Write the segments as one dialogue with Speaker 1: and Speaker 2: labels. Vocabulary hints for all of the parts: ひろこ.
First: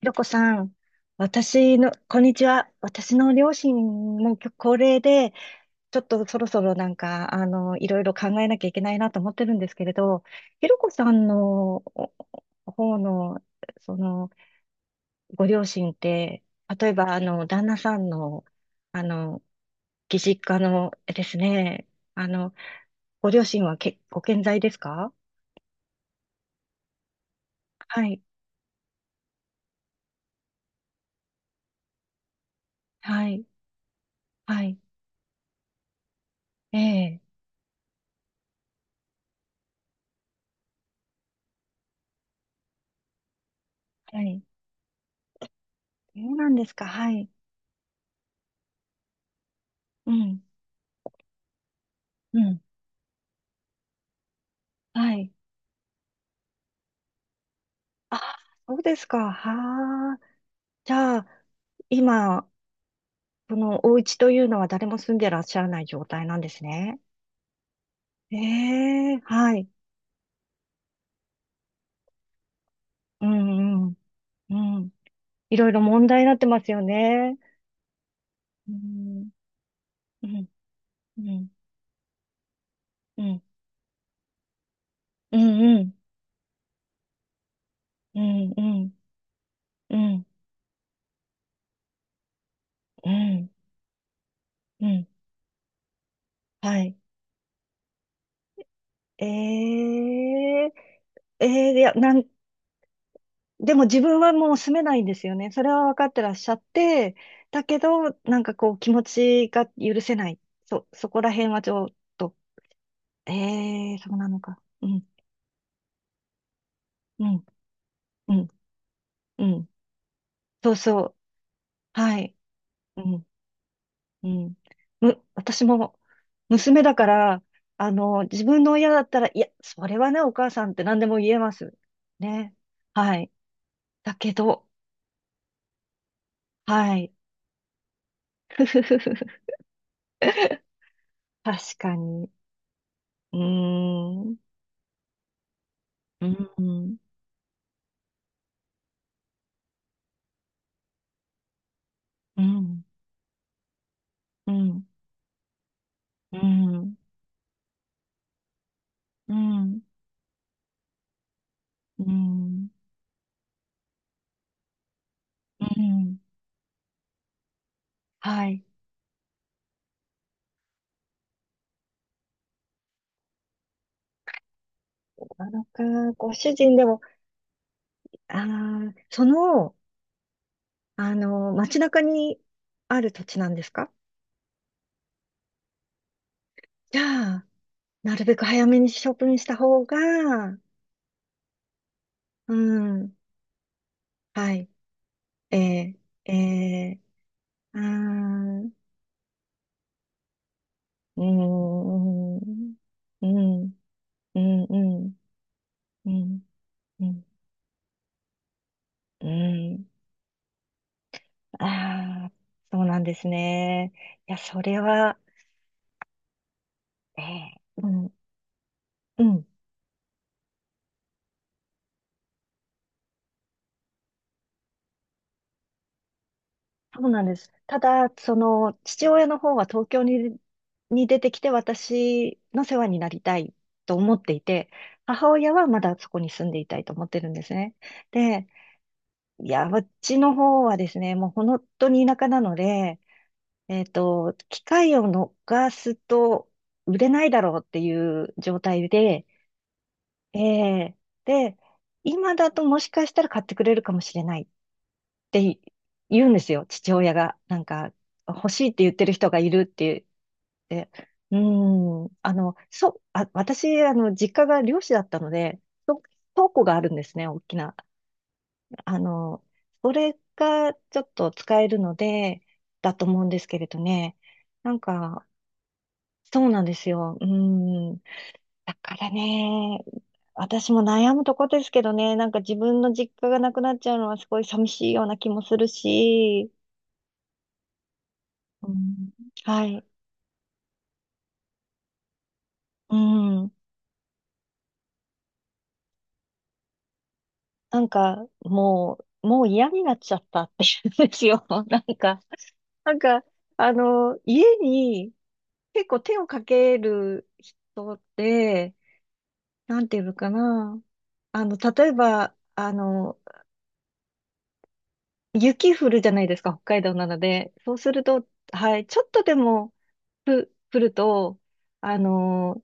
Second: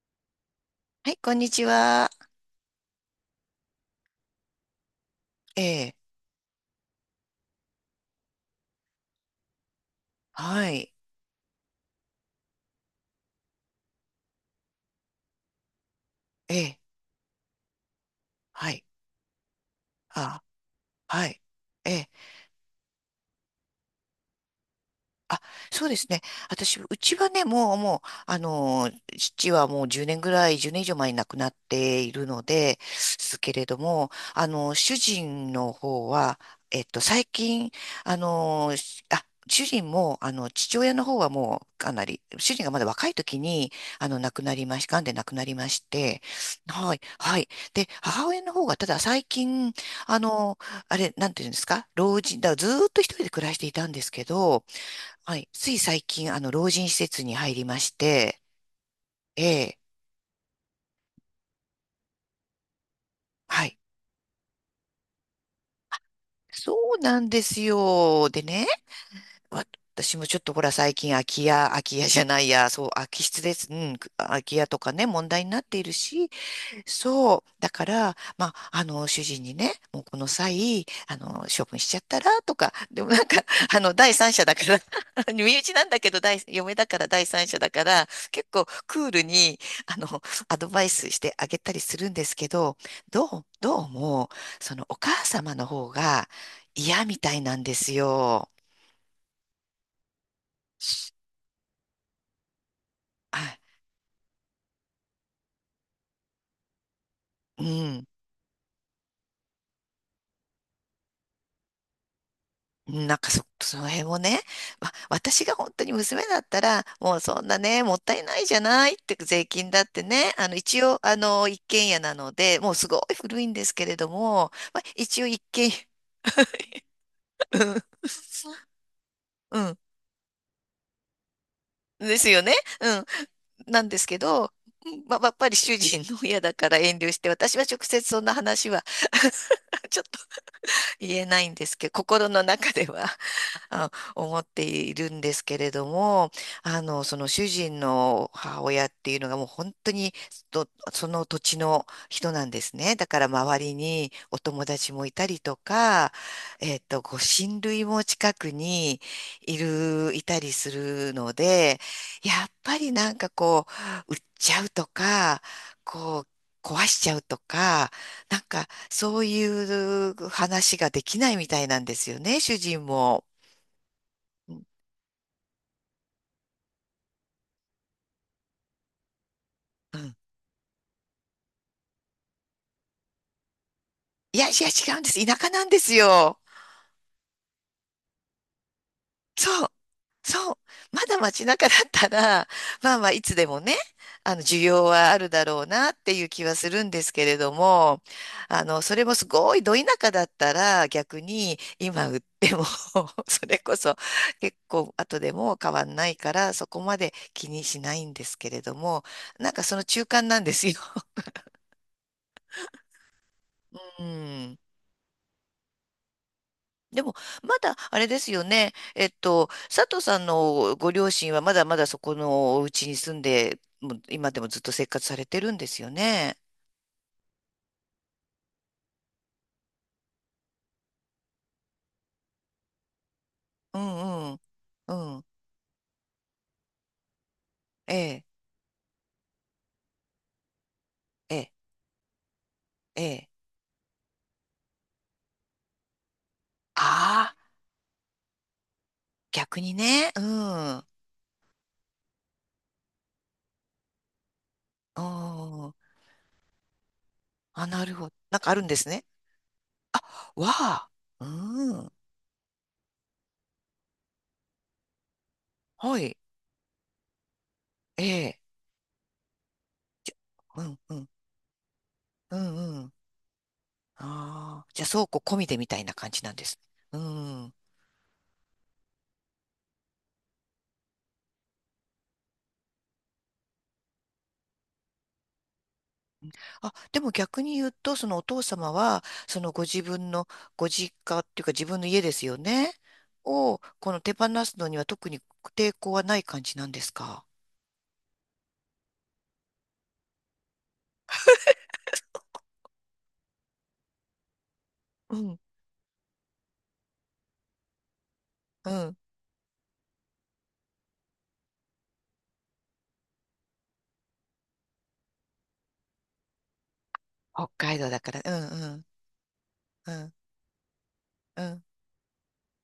Speaker 1: ひろこさん、
Speaker 2: はい、こんにちは。
Speaker 1: こんにちは。私の両親も高齢で、
Speaker 2: ええ、
Speaker 1: ちょっとそろそろいろいろ考えなきゃいけないなと思ってるんですけれど、ひ
Speaker 2: は
Speaker 1: ろこ
Speaker 2: い、
Speaker 1: さんのお方の、その、ご両親って、
Speaker 2: ええ、
Speaker 1: 例えば、旦那さんの、
Speaker 2: はい、
Speaker 1: あの、義
Speaker 2: あ、
Speaker 1: 実家ので
Speaker 2: は
Speaker 1: す
Speaker 2: い、
Speaker 1: ね、
Speaker 2: ええ、
Speaker 1: あの、ご両親はけ、ご健在ですか？
Speaker 2: あ、そうですね。私、うちはね、もう、もう、
Speaker 1: はい、
Speaker 2: 父はもう10年ぐらい、10年以上前に亡くなっているので、
Speaker 1: は
Speaker 2: す
Speaker 1: い、
Speaker 2: けれども、
Speaker 1: はい、
Speaker 2: 主人の方は、
Speaker 1: ええ、
Speaker 2: 最近、しあ、主人も、父親の方はもう、かなり、主人がまだ若い時に、
Speaker 1: は
Speaker 2: 亡く
Speaker 1: い。
Speaker 2: なりまし、癌で亡くなりまして、
Speaker 1: そうなんですか、
Speaker 2: はい、
Speaker 1: はい。
Speaker 2: はい。で、母親の方が、ただ最近、
Speaker 1: う
Speaker 2: あ
Speaker 1: ん、
Speaker 2: の、あれ、なんていうんですか、老
Speaker 1: う
Speaker 2: 人、だから
Speaker 1: ん。
Speaker 2: ずーっと一人で暮らしていたんですけど、
Speaker 1: はい。
Speaker 2: はい。つい最近、老人施設に入りまし
Speaker 1: あー、
Speaker 2: て、
Speaker 1: そうですか。
Speaker 2: ええ、
Speaker 1: はあ。じゃあ、今、こ
Speaker 2: はい。
Speaker 1: のお家というのは誰も住んでらっしゃらない状態なんです
Speaker 2: そう
Speaker 1: ね。
Speaker 2: なんですよ。でね、
Speaker 1: ええ、は
Speaker 2: わ
Speaker 1: い。
Speaker 2: 私もちょっとほら、最近空き家、空き家じゃないや、そう、空き
Speaker 1: う
Speaker 2: 室です。う
Speaker 1: んう
Speaker 2: ん、
Speaker 1: ん。
Speaker 2: 空き
Speaker 1: う
Speaker 2: 家と
Speaker 1: ん。
Speaker 2: かね、問題に
Speaker 1: い
Speaker 2: なっ
Speaker 1: ろい
Speaker 2: て
Speaker 1: ろ
Speaker 2: いる
Speaker 1: 問題に
Speaker 2: し、
Speaker 1: なってますよ
Speaker 2: そ
Speaker 1: ね。
Speaker 2: う。だから、まあ、
Speaker 1: う
Speaker 2: 主
Speaker 1: ん。
Speaker 2: 人にね、もうこの
Speaker 1: うん。
Speaker 2: 際、
Speaker 1: うん。
Speaker 2: 処分しちゃったら、とか、でもな
Speaker 1: う
Speaker 2: ん
Speaker 1: ん。
Speaker 2: か、第三者だから
Speaker 1: う
Speaker 2: 身内
Speaker 1: ん。う
Speaker 2: なん
Speaker 1: ん。
Speaker 2: だけど、嫁だから第三者だから、
Speaker 1: う
Speaker 2: 結
Speaker 1: ん。う
Speaker 2: 構
Speaker 1: ん。
Speaker 2: クールに、あ
Speaker 1: う
Speaker 2: の、
Speaker 1: ん。
Speaker 2: アドバイスしてあげたりするんですけど、
Speaker 1: う
Speaker 2: どう、
Speaker 1: ん。
Speaker 2: どうも、その、
Speaker 1: う
Speaker 2: お
Speaker 1: ん
Speaker 2: 母様の方が
Speaker 1: はい。
Speaker 2: 嫌みたいなんですよ。
Speaker 1: ええ、ええ、
Speaker 2: あ、
Speaker 1: でも自分はもう住めないんですよね。それは分かってらっしゃって、
Speaker 2: う
Speaker 1: だけ
Speaker 2: ん。
Speaker 1: ど、なんかこう気持ちが許せない。そこら辺はちょっと、
Speaker 2: うんなんかその
Speaker 1: ええ
Speaker 2: 辺
Speaker 1: そう
Speaker 2: も
Speaker 1: なの
Speaker 2: ね、
Speaker 1: か。う
Speaker 2: わ
Speaker 1: ん、
Speaker 2: 私が本当に娘だったら、もう
Speaker 1: う
Speaker 2: そ
Speaker 1: ん、
Speaker 2: んなね、もったい
Speaker 1: う
Speaker 2: ない
Speaker 1: ん、
Speaker 2: じゃないって、税
Speaker 1: うん。
Speaker 2: 金だってね、
Speaker 1: そう
Speaker 2: 一
Speaker 1: そ
Speaker 2: 応、
Speaker 1: う。
Speaker 2: 一軒家な
Speaker 1: は
Speaker 2: の
Speaker 1: い。
Speaker 2: で、もうすご
Speaker 1: う
Speaker 2: い
Speaker 1: ん、
Speaker 2: 古いんですけれど
Speaker 1: う
Speaker 2: も、
Speaker 1: ん。
Speaker 2: まあ、一応一
Speaker 1: 私
Speaker 2: 軒家、
Speaker 1: も娘だから、自分の親だったら、いや、
Speaker 2: うん、
Speaker 1: それはね、お母さんって何でも言えます。
Speaker 2: うんですよね。
Speaker 1: ね。
Speaker 2: うん、
Speaker 1: はい。
Speaker 2: なんです
Speaker 1: だ
Speaker 2: け
Speaker 1: け
Speaker 2: ど、
Speaker 1: ど、
Speaker 2: うんまあ、やっぱり主人の親だから
Speaker 1: は
Speaker 2: 遠慮
Speaker 1: い。
Speaker 2: して、私は直接そんな話は ちょっと言えないんです
Speaker 1: 確
Speaker 2: けど、
Speaker 1: か
Speaker 2: 心
Speaker 1: に。
Speaker 2: の中では
Speaker 1: うーん。
Speaker 2: 思っているんですけれど
Speaker 1: う
Speaker 2: も、
Speaker 1: ん、うん、
Speaker 2: その主人の母親っていうのがもう本当にとその土地の人
Speaker 1: う
Speaker 2: なんです
Speaker 1: ん、
Speaker 2: ね。だから周りにお
Speaker 1: う
Speaker 2: 友
Speaker 1: ん、
Speaker 2: 達もいたりとか、
Speaker 1: うん、
Speaker 2: ご親類も近くに
Speaker 1: う
Speaker 2: いたりするので、やっ
Speaker 1: ん、
Speaker 2: ぱりなんかこう、売っちゃうとか、
Speaker 1: うん
Speaker 2: こう、壊しちゃうとか、なん
Speaker 1: はい。
Speaker 2: かそういう話ができないみたいなんですよね、主人も。うん
Speaker 1: なのか、ご主人でも、ああ、その、
Speaker 2: うん。
Speaker 1: 街中にある土地なんですか？
Speaker 2: いやいや、違うんです。田舎なんですよ。
Speaker 1: じゃあ、なるべく早めに処分した
Speaker 2: そう。
Speaker 1: 方
Speaker 2: そう。
Speaker 1: が、
Speaker 2: まだ街中だったら、
Speaker 1: う
Speaker 2: まあまあ
Speaker 1: ん、
Speaker 2: いつでもね、あの
Speaker 1: は
Speaker 2: 需
Speaker 1: い、
Speaker 2: 要はあるだろうな
Speaker 1: え
Speaker 2: っていう
Speaker 1: ー、
Speaker 2: 気はするん
Speaker 1: え
Speaker 2: で
Speaker 1: ー、
Speaker 2: すけれど
Speaker 1: あ
Speaker 2: も、
Speaker 1: ー、
Speaker 2: それもすごいど田舎だったら逆
Speaker 1: うー
Speaker 2: に今売っ
Speaker 1: ん、う
Speaker 2: ても
Speaker 1: ん、う
Speaker 2: それこ
Speaker 1: ん、
Speaker 2: そ
Speaker 1: う
Speaker 2: 結
Speaker 1: ん、う
Speaker 2: 構
Speaker 1: ん、
Speaker 2: 後でも変わんな
Speaker 1: う
Speaker 2: いか
Speaker 1: ん、
Speaker 2: らそこま
Speaker 1: う
Speaker 2: で
Speaker 1: ん、
Speaker 2: 気にしないんですけれども、
Speaker 1: う
Speaker 2: なんかその
Speaker 1: ん、
Speaker 2: 中間なんですよ。
Speaker 1: ああ、そうなんですね。
Speaker 2: う
Speaker 1: いや、
Speaker 2: ん。
Speaker 1: それは、
Speaker 2: でも、
Speaker 1: ええ
Speaker 2: まだ、
Speaker 1: う
Speaker 2: あれ
Speaker 1: ん、
Speaker 2: ですよね。
Speaker 1: うん、
Speaker 2: 佐藤さんのご両親はまだまだそこのお家に住んで、もう今でもずっと生活されてるんですよね。
Speaker 1: そうなんです。ただ、その、父親の方は東京に、に出てきて私の世話になりたい
Speaker 2: う
Speaker 1: と思っ
Speaker 2: んう
Speaker 1: て
Speaker 2: ん。
Speaker 1: いて、
Speaker 2: うん。
Speaker 1: 母親はまだそこに住んでいたいと思ってるんですね。
Speaker 2: ええ、
Speaker 1: で、いや、うちの方はですね、もう
Speaker 2: ええ、
Speaker 1: 本当に田舎なので、
Speaker 2: ええ。
Speaker 1: 機会を逃すと売れない
Speaker 2: ああ、
Speaker 1: だろうっていう状態で、
Speaker 2: 逆にね。う
Speaker 1: え
Speaker 2: ん。うん。
Speaker 1: えで、今だともしかしたら買ってくれるかもしれないって言うんですよ、父親が。なん
Speaker 2: あ、な
Speaker 1: か、
Speaker 2: るほど。なん
Speaker 1: 欲
Speaker 2: かある
Speaker 1: し
Speaker 2: ん
Speaker 1: いっ
Speaker 2: で
Speaker 1: て
Speaker 2: す
Speaker 1: 言っ
Speaker 2: ね。
Speaker 1: てる人がいるって
Speaker 2: わ
Speaker 1: 言っ
Speaker 2: あ。
Speaker 1: て。う
Speaker 2: うん。
Speaker 1: ーん、私、実家が漁師だったので、
Speaker 2: は
Speaker 1: と
Speaker 2: い。
Speaker 1: 倉庫があるんですね、大きな。
Speaker 2: ええ。
Speaker 1: あの、それ
Speaker 2: う
Speaker 1: が
Speaker 2: んう
Speaker 1: ちょ
Speaker 2: ん。
Speaker 1: っと使えるの
Speaker 2: う
Speaker 1: で、
Speaker 2: んうん。
Speaker 1: だと思うんですけれどね。
Speaker 2: ああ。
Speaker 1: なん
Speaker 2: じゃあ、倉庫
Speaker 1: か、
Speaker 2: 込みでみたいな感じなんで
Speaker 1: そう
Speaker 2: す。
Speaker 1: なんです
Speaker 2: う
Speaker 1: よ。うー
Speaker 2: ん。
Speaker 1: ん、だからね、私も悩むとこですけどね、なんか自分の実家がなくなっちゃうのはすごい寂しいような気もするし、
Speaker 2: あ、でも逆に言うと、そのお父
Speaker 1: う
Speaker 2: 様は、
Speaker 1: ん、
Speaker 2: そのご
Speaker 1: は
Speaker 2: 自
Speaker 1: い、
Speaker 2: 分のご実家っていうか自分の家ですよね。
Speaker 1: うん、
Speaker 2: を、この手放すのには特に抵抗はない感じなんですか？
Speaker 1: なんかもう嫌になっちゃったっていうんですよ。なんか、なんか、家に
Speaker 2: うん、
Speaker 1: 結構手をかける人っ
Speaker 2: う
Speaker 1: て、
Speaker 2: ん。
Speaker 1: なんていうのかな、例えば、雪降るじゃないですか、北海道なの
Speaker 2: 北
Speaker 1: で、そ
Speaker 2: 海
Speaker 1: う
Speaker 2: 道
Speaker 1: す
Speaker 2: だ
Speaker 1: る
Speaker 2: から、
Speaker 1: と、
Speaker 2: うん、う
Speaker 1: は
Speaker 2: ん、
Speaker 1: い、ちょっとでも、
Speaker 2: うん、
Speaker 1: 来ると、
Speaker 2: うん。
Speaker 1: あの、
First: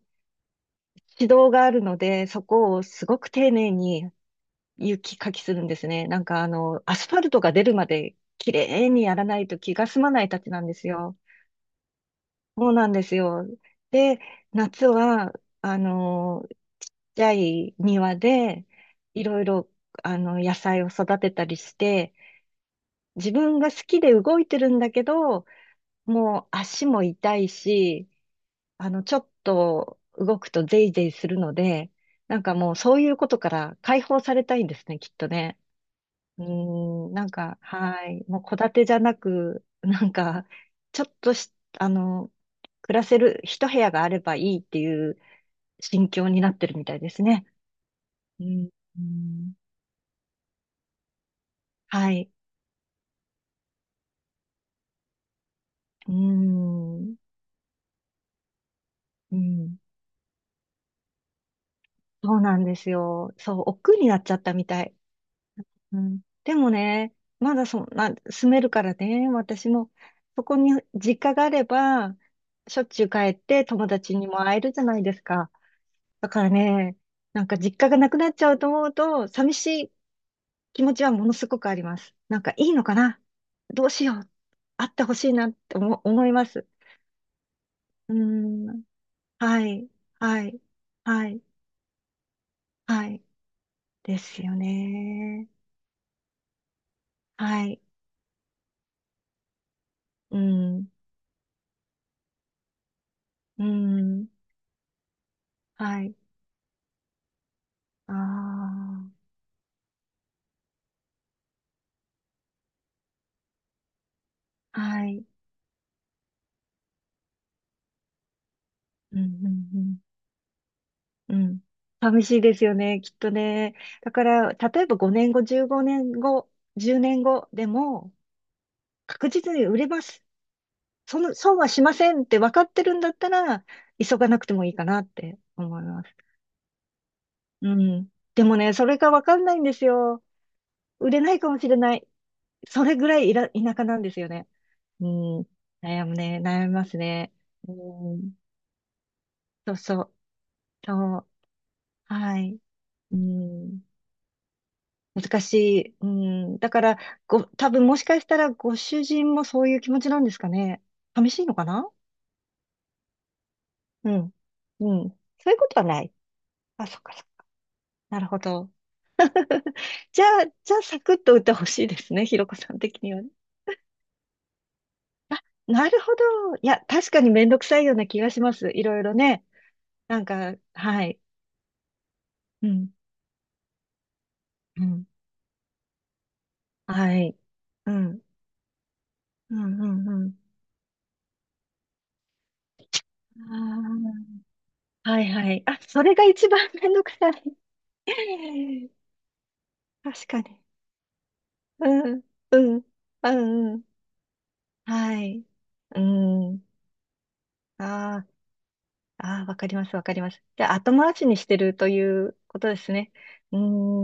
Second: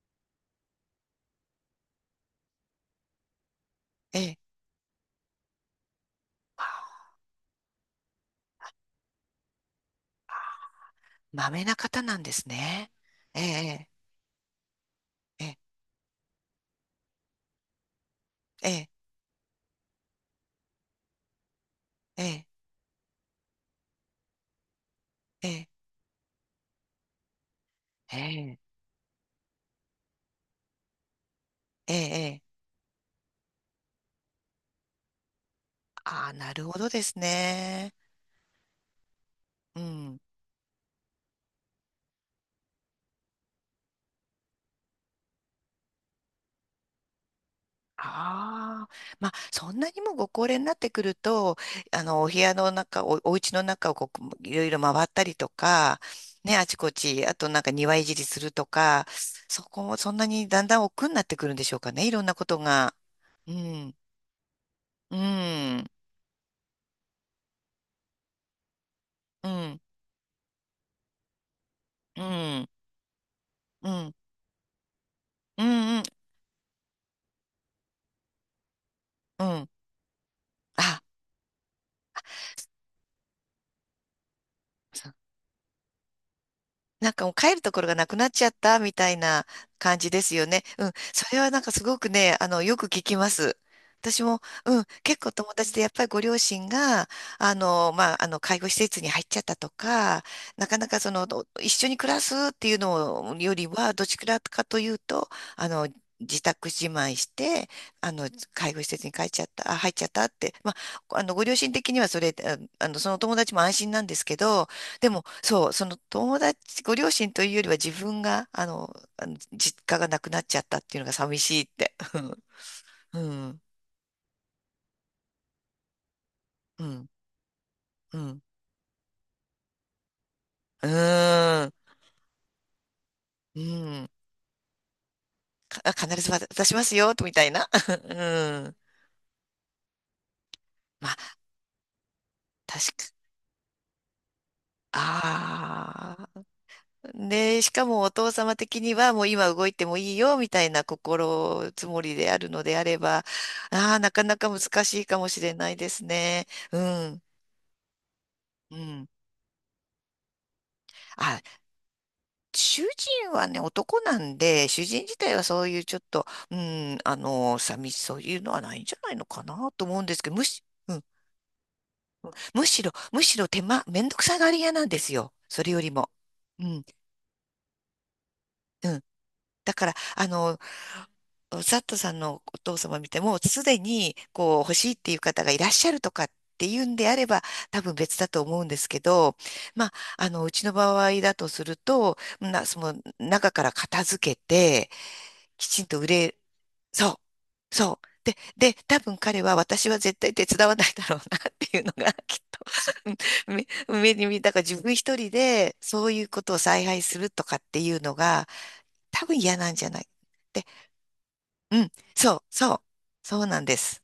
Speaker 1: 指導があるので、そこをすごく丁寧に
Speaker 2: ええ。
Speaker 1: 雪かきするんですね。なんかあ
Speaker 2: ま
Speaker 1: の、アス
Speaker 2: あ
Speaker 1: ファルトが出るまで綺麗にやらないと気が済まないたちなんですよ。
Speaker 2: まあまめな方なんです
Speaker 1: そうな
Speaker 2: ね。
Speaker 1: んです
Speaker 2: え
Speaker 1: よ。
Speaker 2: え、
Speaker 1: で、夏は、
Speaker 2: ええ、
Speaker 1: あの、ちっちゃい庭で、
Speaker 2: ええ、
Speaker 1: いろいろ、野菜を育てたりして、
Speaker 2: ええ、
Speaker 1: 自分が好きで動いてるんだけど、
Speaker 2: ええ、
Speaker 1: もう足も痛いし、
Speaker 2: ええ、
Speaker 1: ちょっと動くとゼイゼイするので、
Speaker 2: ええ。
Speaker 1: な
Speaker 2: ええ、
Speaker 1: んかもうそういうことから解放されたいんですね、きっとね。
Speaker 2: ああ、
Speaker 1: う
Speaker 2: なるほどで
Speaker 1: ーん、
Speaker 2: す
Speaker 1: なんか、
Speaker 2: ね。
Speaker 1: はい。もう戸建てじゃなく、
Speaker 2: う
Speaker 1: なん
Speaker 2: ん。
Speaker 1: か、ちょっとし、あの、暮らせる一部屋があればいいっていう心境になってるみたいですね。うん、
Speaker 2: あ
Speaker 1: う
Speaker 2: あ、まあ、
Speaker 1: ん
Speaker 2: そんなにもご高齢になってくると、
Speaker 1: は
Speaker 2: お
Speaker 1: い。
Speaker 2: 部屋の中、お家の中をこう、いろいろ回ったりとか、
Speaker 1: うー
Speaker 2: ね、あちこ
Speaker 1: ん、
Speaker 2: ち、あとなんか庭いじりするとか、
Speaker 1: う
Speaker 2: そ
Speaker 1: ん。
Speaker 2: こもそんなにだんだん億劫になってくるんでしょうかね、いろんな
Speaker 1: そう
Speaker 2: こ
Speaker 1: な
Speaker 2: と
Speaker 1: んです
Speaker 2: が。
Speaker 1: よ。
Speaker 2: う
Speaker 1: そう、億
Speaker 2: ん、
Speaker 1: 劫になっちゃったみたい。
Speaker 2: うん、
Speaker 1: うん、でもね、まだそんな、住めるからね、
Speaker 2: う
Speaker 1: 私
Speaker 2: ん、
Speaker 1: も、そこに実家があれば、
Speaker 2: うん、うん、
Speaker 1: しょっちゅう帰って友
Speaker 2: うん、
Speaker 1: 達にも会えるじゃないですか。
Speaker 2: うん。
Speaker 1: だからね、なんか実家がなくなっちゃうと思うと、
Speaker 2: う
Speaker 1: 寂し
Speaker 2: ん。
Speaker 1: い気持
Speaker 2: あ、
Speaker 1: ちはものすごくあります。なんかいいのかな、どうしよう。会ってほしいなって思、思います。
Speaker 2: なんかもう帰るところがな
Speaker 1: う
Speaker 2: く
Speaker 1: ー
Speaker 2: なっちゃった
Speaker 1: ん。
Speaker 2: みたいな
Speaker 1: はい。
Speaker 2: 感じです
Speaker 1: は
Speaker 2: よ
Speaker 1: い。
Speaker 2: ね。うん。そ
Speaker 1: は
Speaker 2: れ
Speaker 1: い。
Speaker 2: はなんかすごくね、よく聞
Speaker 1: は
Speaker 2: き
Speaker 1: い。
Speaker 2: ます。
Speaker 1: で
Speaker 2: 私も、
Speaker 1: すよ
Speaker 2: うん、結構
Speaker 1: ね。
Speaker 2: 友達でやっぱりご両親が、
Speaker 1: はい。
Speaker 2: まあ、介護施設に入っちゃったとか、
Speaker 1: う
Speaker 2: なかな
Speaker 1: ん。
Speaker 2: かその、一緒に暮らすっていうのよ
Speaker 1: う
Speaker 2: りは、どち
Speaker 1: ん。
Speaker 2: らかというと、あの、
Speaker 1: はい。
Speaker 2: 自宅自慢して、あ
Speaker 1: あ
Speaker 2: の、介護施設に帰
Speaker 1: あ。
Speaker 2: っちゃった、あ、入っちゃったって、まあ、ご両親的にはそれ、そのお友達も安心なんですけど、
Speaker 1: は
Speaker 2: でも、
Speaker 1: い。
Speaker 2: そう、その友達、ご両親というよりは自分が、
Speaker 1: うん
Speaker 2: あの
Speaker 1: う
Speaker 2: 実家が
Speaker 1: ん
Speaker 2: なくなっちゃったっていうのが
Speaker 1: う
Speaker 2: 寂
Speaker 1: ん。う
Speaker 2: し
Speaker 1: ん。
Speaker 2: いって。
Speaker 1: 寂しいですよね、きっ
Speaker 2: うん、
Speaker 1: と
Speaker 2: うん、
Speaker 1: ね。だから、例えば5年後、15年後、
Speaker 2: う
Speaker 1: 10
Speaker 2: ん、
Speaker 1: 年後でも、
Speaker 2: うん、
Speaker 1: 確実に売れます。
Speaker 2: う
Speaker 1: その、損
Speaker 2: ー
Speaker 1: は
Speaker 2: ん、
Speaker 1: しませんって分かってるんだった
Speaker 2: う
Speaker 1: ら、
Speaker 2: ん
Speaker 1: 急がなくてもいいかなって思い
Speaker 2: か
Speaker 1: ます。
Speaker 2: 必ず渡しますよ、みたいな。
Speaker 1: う ん。
Speaker 2: う
Speaker 1: でもね、
Speaker 2: ん。
Speaker 1: それが分かんないんですよ。
Speaker 2: ま
Speaker 1: 売
Speaker 2: あ、
Speaker 1: れないかもしれない。そ
Speaker 2: 確
Speaker 1: れぐ
Speaker 2: か、
Speaker 1: らいいら、田舎なんですよね。うん。
Speaker 2: ああ。
Speaker 1: 悩みますね。
Speaker 2: で、し
Speaker 1: う
Speaker 2: かもお父
Speaker 1: ん。
Speaker 2: 様的にはもう今動
Speaker 1: そ
Speaker 2: い
Speaker 1: う
Speaker 2: ても
Speaker 1: そ
Speaker 2: い
Speaker 1: う。
Speaker 2: いよ、みたいな
Speaker 1: そう。
Speaker 2: 心積もりであ
Speaker 1: は
Speaker 2: る
Speaker 1: い。
Speaker 2: のであれ
Speaker 1: う
Speaker 2: ば、
Speaker 1: ん。
Speaker 2: ああ、なかなか難しいかもし
Speaker 1: 難
Speaker 2: れ
Speaker 1: し
Speaker 2: ないで
Speaker 1: い。
Speaker 2: す
Speaker 1: う
Speaker 2: ね。
Speaker 1: ん、だ
Speaker 2: う
Speaker 1: から、
Speaker 2: ん、
Speaker 1: 多分もしかしたら
Speaker 2: う
Speaker 1: ご主
Speaker 2: ん。
Speaker 1: 人もそういう気持ちなんですかね。寂し
Speaker 2: あ、
Speaker 1: いのかな。
Speaker 2: 主人はね、男
Speaker 1: う
Speaker 2: な
Speaker 1: ん。
Speaker 2: んで、主
Speaker 1: う
Speaker 2: 人
Speaker 1: ん。
Speaker 2: 自体は
Speaker 1: そういう
Speaker 2: そう
Speaker 1: こ
Speaker 2: い
Speaker 1: と
Speaker 2: う
Speaker 1: は
Speaker 2: ちょ
Speaker 1: な
Speaker 2: っ
Speaker 1: い。
Speaker 2: と、う
Speaker 1: あ、
Speaker 2: ん、
Speaker 1: そっかそっか。
Speaker 2: 寂しそう
Speaker 1: なる
Speaker 2: い
Speaker 1: ほ
Speaker 2: うのは
Speaker 1: ど。
Speaker 2: ないんじゃないのかな と思うんで
Speaker 1: じ
Speaker 2: す
Speaker 1: ゃ
Speaker 2: けど、
Speaker 1: あ、じゃあ、
Speaker 2: う
Speaker 1: サ
Speaker 2: ん、
Speaker 1: クッと打ってほしいですね。ひろこ
Speaker 2: む
Speaker 1: さん
Speaker 2: しろ、
Speaker 1: 的には
Speaker 2: む
Speaker 1: ね。
Speaker 2: しろ手間、めんどくさがり屋なんですよ。
Speaker 1: あ、
Speaker 2: それよ
Speaker 1: な
Speaker 2: り
Speaker 1: る
Speaker 2: も。
Speaker 1: ほど。
Speaker 2: う
Speaker 1: い
Speaker 2: ん、
Speaker 1: や、確かにめんどくさいような気がします。い
Speaker 2: う
Speaker 1: ろい
Speaker 2: ん。
Speaker 1: ろね。
Speaker 2: だから、
Speaker 1: なんか、はい。
Speaker 2: サットさんのお
Speaker 1: う
Speaker 2: 父
Speaker 1: ん。
Speaker 2: 様見ても、すでに、こう、欲
Speaker 1: う
Speaker 2: しいっ
Speaker 1: ん。
Speaker 2: ていう方がいらっしゃるとかっていうんであ
Speaker 1: は
Speaker 2: れ
Speaker 1: い。
Speaker 2: ば、多
Speaker 1: う
Speaker 2: 分別
Speaker 1: ん。
Speaker 2: だと思うんですけど、
Speaker 1: うん、う
Speaker 2: まあ、
Speaker 1: ん、うん。
Speaker 2: うちの場合だとすると、その、中から片付
Speaker 1: あ
Speaker 2: けて、
Speaker 1: ーはいはい。
Speaker 2: き
Speaker 1: あ、
Speaker 2: ちんと
Speaker 1: そ
Speaker 2: 売
Speaker 1: れが
Speaker 2: れ
Speaker 1: 一番めんどく
Speaker 2: そ
Speaker 1: さい。
Speaker 2: う。そう。で、多分彼は私は絶
Speaker 1: 確
Speaker 2: 対
Speaker 1: か
Speaker 2: 手
Speaker 1: に。
Speaker 2: 伝わないだろうなっていう
Speaker 1: う
Speaker 2: のが
Speaker 1: ん、
Speaker 2: きっ
Speaker 1: う
Speaker 2: と
Speaker 1: ん、う
Speaker 2: うん
Speaker 1: ん、うん。
Speaker 2: 目、目に見え、だから自分一
Speaker 1: は
Speaker 2: 人
Speaker 1: い。
Speaker 2: で
Speaker 1: う
Speaker 2: そういうことを
Speaker 1: ん。
Speaker 2: 采配するとかっていうの
Speaker 1: あ
Speaker 2: が多分
Speaker 1: ああ、わ
Speaker 2: 嫌
Speaker 1: か
Speaker 2: なん
Speaker 1: り
Speaker 2: じ
Speaker 1: ま
Speaker 2: ゃ
Speaker 1: す、
Speaker 2: な
Speaker 1: わ
Speaker 2: い。
Speaker 1: かります。じ
Speaker 2: で、
Speaker 1: ゃあ、後回しにしてる
Speaker 2: う
Speaker 1: と
Speaker 2: ん、
Speaker 1: いう
Speaker 2: そう、
Speaker 1: こと
Speaker 2: そ
Speaker 1: で
Speaker 2: う、
Speaker 1: すね。
Speaker 2: そう
Speaker 1: うー
Speaker 2: なんです。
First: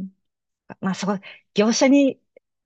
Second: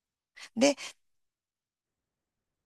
Speaker 1: ん。
Speaker 2: で、
Speaker 1: ままあ、そこ、業者に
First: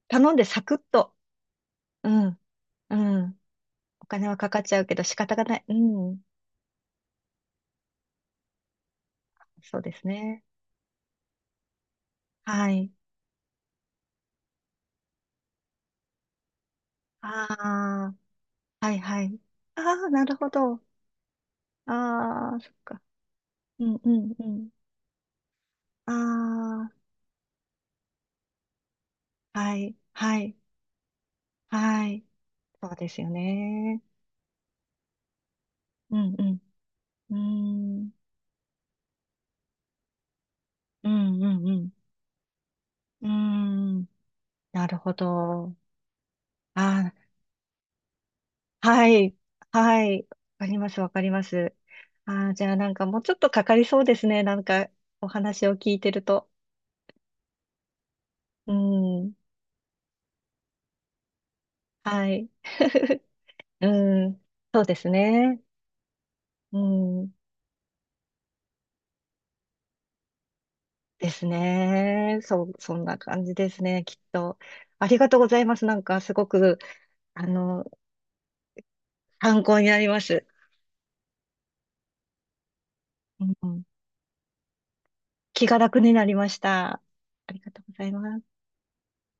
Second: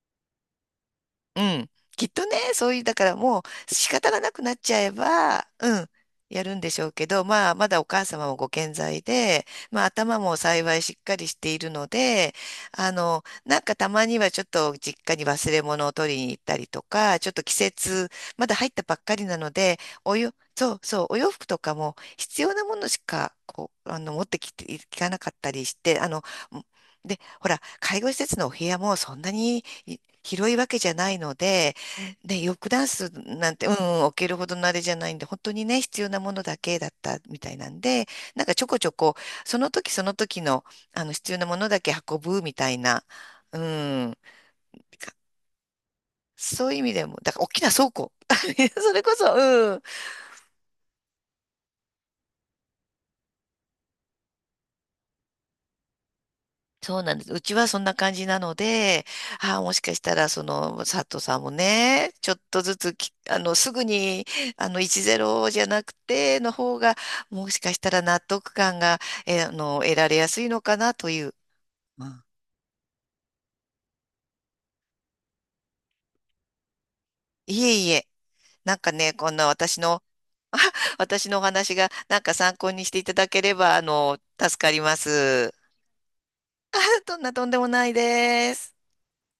Speaker 1: 頼んでサクッと。
Speaker 2: うん。きっ
Speaker 1: う
Speaker 2: とね、
Speaker 1: ん、
Speaker 2: そういう、だ
Speaker 1: う
Speaker 2: からも
Speaker 1: ん。
Speaker 2: う仕
Speaker 1: お
Speaker 2: 方が
Speaker 1: 金
Speaker 2: な
Speaker 1: は
Speaker 2: く
Speaker 1: か
Speaker 2: なっ
Speaker 1: かっ
Speaker 2: ち
Speaker 1: ち
Speaker 2: ゃ
Speaker 1: ゃう
Speaker 2: え
Speaker 1: けど仕方が
Speaker 2: ば、
Speaker 1: ない。う
Speaker 2: うん、
Speaker 1: ん。
Speaker 2: やるんでしょうけど、まあ、まだお母様もご健在で、
Speaker 1: そ
Speaker 2: ま
Speaker 1: う
Speaker 2: あ、
Speaker 1: です
Speaker 2: 頭も
Speaker 1: ね。
Speaker 2: 幸いしっかりしているので、
Speaker 1: はい。
Speaker 2: なんかたまにはちょっと実家に忘れ物を取りに行ったりとか、ちょっと季節、
Speaker 1: ああ、
Speaker 2: まだ入った
Speaker 1: は
Speaker 2: ば
Speaker 1: い、
Speaker 2: っか
Speaker 1: は
Speaker 2: りな
Speaker 1: い。
Speaker 2: ので、
Speaker 1: ああ、なるほ
Speaker 2: そう
Speaker 1: ど。
Speaker 2: そう、お洋服とかも必要
Speaker 1: ああ、
Speaker 2: な
Speaker 1: そっ
Speaker 2: ものし
Speaker 1: か。
Speaker 2: か、こ
Speaker 1: う
Speaker 2: う、
Speaker 1: ん、う
Speaker 2: 持っ
Speaker 1: ん、
Speaker 2: て
Speaker 1: う
Speaker 2: き
Speaker 1: ん。
Speaker 2: ていかなかったりして、
Speaker 1: あ
Speaker 2: で、ほら、介護施設のお部屋もそんな
Speaker 1: あ、
Speaker 2: に
Speaker 1: はい、は
Speaker 2: 広
Speaker 1: い、
Speaker 2: いわけじゃないので、
Speaker 1: はい。
Speaker 2: ね、ヨックダン
Speaker 1: そうで
Speaker 2: ス
Speaker 1: すよ
Speaker 2: なんて、う
Speaker 1: ね。
Speaker 2: ん、置けるほどのあれじゃないんで、本当にね、必要
Speaker 1: う
Speaker 2: なも
Speaker 1: ん
Speaker 2: の
Speaker 1: う
Speaker 2: だけだったみたいなん
Speaker 1: ん。うー
Speaker 2: で、
Speaker 1: ん。
Speaker 2: なんかちょこちょこ、その時その時の、
Speaker 1: う
Speaker 2: 必要
Speaker 1: ん
Speaker 2: な
Speaker 1: う
Speaker 2: も
Speaker 1: ん
Speaker 2: の
Speaker 1: う
Speaker 2: だ
Speaker 1: ん。
Speaker 2: け運ぶみたいな、
Speaker 1: うー
Speaker 2: う
Speaker 1: ん。
Speaker 2: ん、
Speaker 1: なるほど。
Speaker 2: そういう意味で
Speaker 1: あ
Speaker 2: も、
Speaker 1: ー、
Speaker 2: だから大きな倉庫。それ
Speaker 1: は
Speaker 2: こそ、
Speaker 1: い。
Speaker 2: うん、
Speaker 1: はい。わかります、わかります。あー、じゃあなんかもうちょっとかかりそうですね。なんかお話を聞いてると。
Speaker 2: そうなんです。うちはそんな感じなの
Speaker 1: う
Speaker 2: で、
Speaker 1: ん。
Speaker 2: ああ、もしかしたら、その、佐藤さんもね、
Speaker 1: は
Speaker 2: ちょっ
Speaker 1: い。
Speaker 2: とずつき、すぐに、
Speaker 1: うん。そうです
Speaker 2: 1-0じ
Speaker 1: ね。
Speaker 2: ゃなくて、の
Speaker 1: う
Speaker 2: 方が、
Speaker 1: ん。
Speaker 2: もしかしたら納得感が、えあの、得られやすいのかなとい
Speaker 1: で
Speaker 2: う。
Speaker 1: す
Speaker 2: うん。
Speaker 1: ね。そう、そんな感じですね。きっと。ありがとうございます。なんかすごく、あ
Speaker 2: いえ
Speaker 1: の、
Speaker 2: いえ、なんかね、こんな
Speaker 1: 参
Speaker 2: 私
Speaker 1: 考にな
Speaker 2: の、
Speaker 1: ります。
Speaker 2: あ私のお話が、なんか参考にしていただけ
Speaker 1: う
Speaker 2: れば、
Speaker 1: ん、
Speaker 2: 助かります。
Speaker 1: 気が 楽になりまし
Speaker 2: あ、
Speaker 1: た。
Speaker 2: どんなとん
Speaker 1: あ
Speaker 2: で
Speaker 1: り
Speaker 2: も
Speaker 1: がと
Speaker 2: な
Speaker 1: う
Speaker 2: い
Speaker 1: ございま
Speaker 2: で
Speaker 1: す。
Speaker 2: す。